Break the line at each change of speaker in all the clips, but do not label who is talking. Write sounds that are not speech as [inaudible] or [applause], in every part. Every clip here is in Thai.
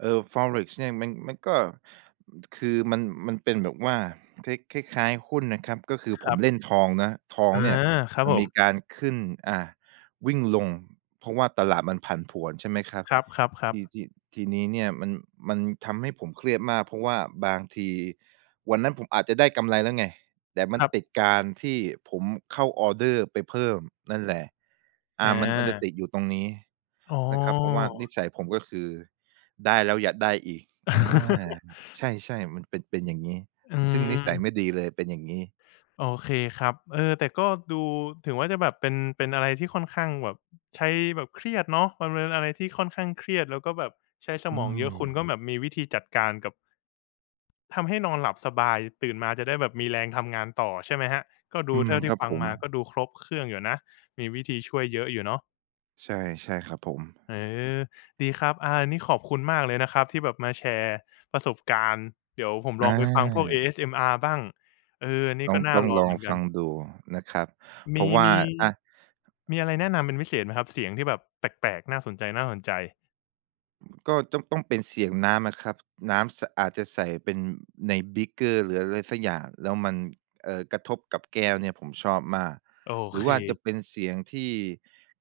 เอ่อ Forex เนี่ย มัน มันก็ อือ คือมัน มันเป็นแบบว่าคล้าย คล้าย ๆ หุ้นนะครับ ก็คือ
ค
ผ
ร
ม
ับ
เล่นทองนะ ทอ
อ
ง
า
เนี่ย
ครับ
มั
ผ
นมี
ม
การขึ้น อา วิ่งลง เพราะว่าตลาดมันผันผวน ใช่ไหมครับ
ครั
ท
บ
ี
ๆ ๆ
ที ทีนี้เนี่ย มัน มันทำให้ผมเครียดมาก เพราะว่าบางทีวันนั้นผมอาจจะได้กำไรแล้วไง แต่มั
ค
น
รั
ต
บ
ิดการที่ผมเข้าออร์เดอร์ไปเพิ่มนั่นแหละ อ
อ
่า มัน มันจะต
า
ิดอยู่ตรงนี้
อ๋
นะครับ เพราะว่านิ
อ
สัยผมก็คือได้แล้วอยากได้อีก อา ครับ
[laughs]
ใช่ ๆ มันเป็น เป็นอย่างงี้
อื
ซึ่งนิสั
ม
ยไม่ดีเลย เป็นอย่างงี้
โอเคครับ เออ แต่ก็ดู ถึงว่าจะแบบเป็น เป็นอะไรที่ค่อนข้างแบบ ใช้แบบ เครียดเนาะ มันเป็นอะไรที่ค่อนข้างเครียด แล้วก็แบบใช้ส
อื
มองเยอะ คุณ
ม
ก็แบบมีวิธีจัดการกับ ทำให้นอนหลับสบาย ตื่นมาจะได้แบบมีแรงทำงานต่อ ใช่ไหมครับ ก็ด
อ
ู
ื
เท
ม
่าที
ค
่
รับ
ฟัง
ผ
ม
ม
าก็ดูครบเครื่องอยู่นะ มีวิธีช่วยเยอะอยู่เนาะ
ใช่ ใช่ครับผม
เออ ดีครับ อา อันนี้ขอบคุณมากเลยนะครับ ที่แบบมาแชร์ประสบการณ์ เดี๋ยวผมล
อ
องไปฟังพวก
า
ASMR บ้าง เออ อันนี้
ต้
ก
อง
็น่า
ต้อง
ลอง
ลอ
เหม
ง
ือนก
ฟ
ั
ั
น
งดูนะครับ
ม
เพรา
ี
ะว่
ม
า
ี
อา
มีอะไรแนะนำเป็นพิเศษไหมครับ? เสียงที่แบบแปลก ๆ น่าสนใจ ๆ
ก็ต้อง ต้องเป็นเสียงน้ำนะครับ น้ำ ส อาจจะใส่เป็นในบีกเกอร์ หรืออะไรสักอย่าง แล้วมัน เอ่อ กระทบกับแก้วเนี่ย ผมชอบมาก
โอ
หรื
เ
อว่าจะ
ค
เป็นเสียงที่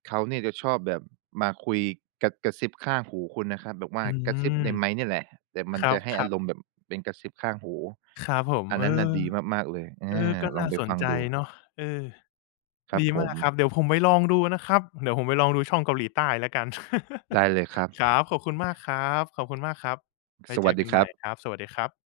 เขาเนี่ยจะชอบแบบมาคุย ก กระซิบข้างหูคุณน่ะครับ แบบว่า
อื
กระซิ
ม
บในไมค์นี่แหละ แต่ม
ค
ัน
ร
จะให้
ั
อา
บ
ร
ๆ
มณ์แบบเป็นกระซิบข้างหู
ครับผม
อัน
เ
น
อ
ั้นน่
อ
ะดีมาก ๆ เลย อ
เออ
า
ก็
ล
น่
อง
า
ไป
สน
ฟัง
ใจ
ดู
เนาะ เออ
ครั
ด
บ
ี
ผ
มาก
ม
ครับ เดี๋ยวผมไปลองดูนะครับ เดี๋ยวผมไปลองดูช่องเกาหลีใต้แล้วกัน
ได้เลยครับ
[laughs] ครับ ขอบคุณมาก ครับ ขอบคุณมากครับ ไว้
ส
เ
ว
จ
ัส
อ
ด
ก
ี
ัน
ค
ให
ร
ม
ั
่
บ
ครับ สวัสดีครับ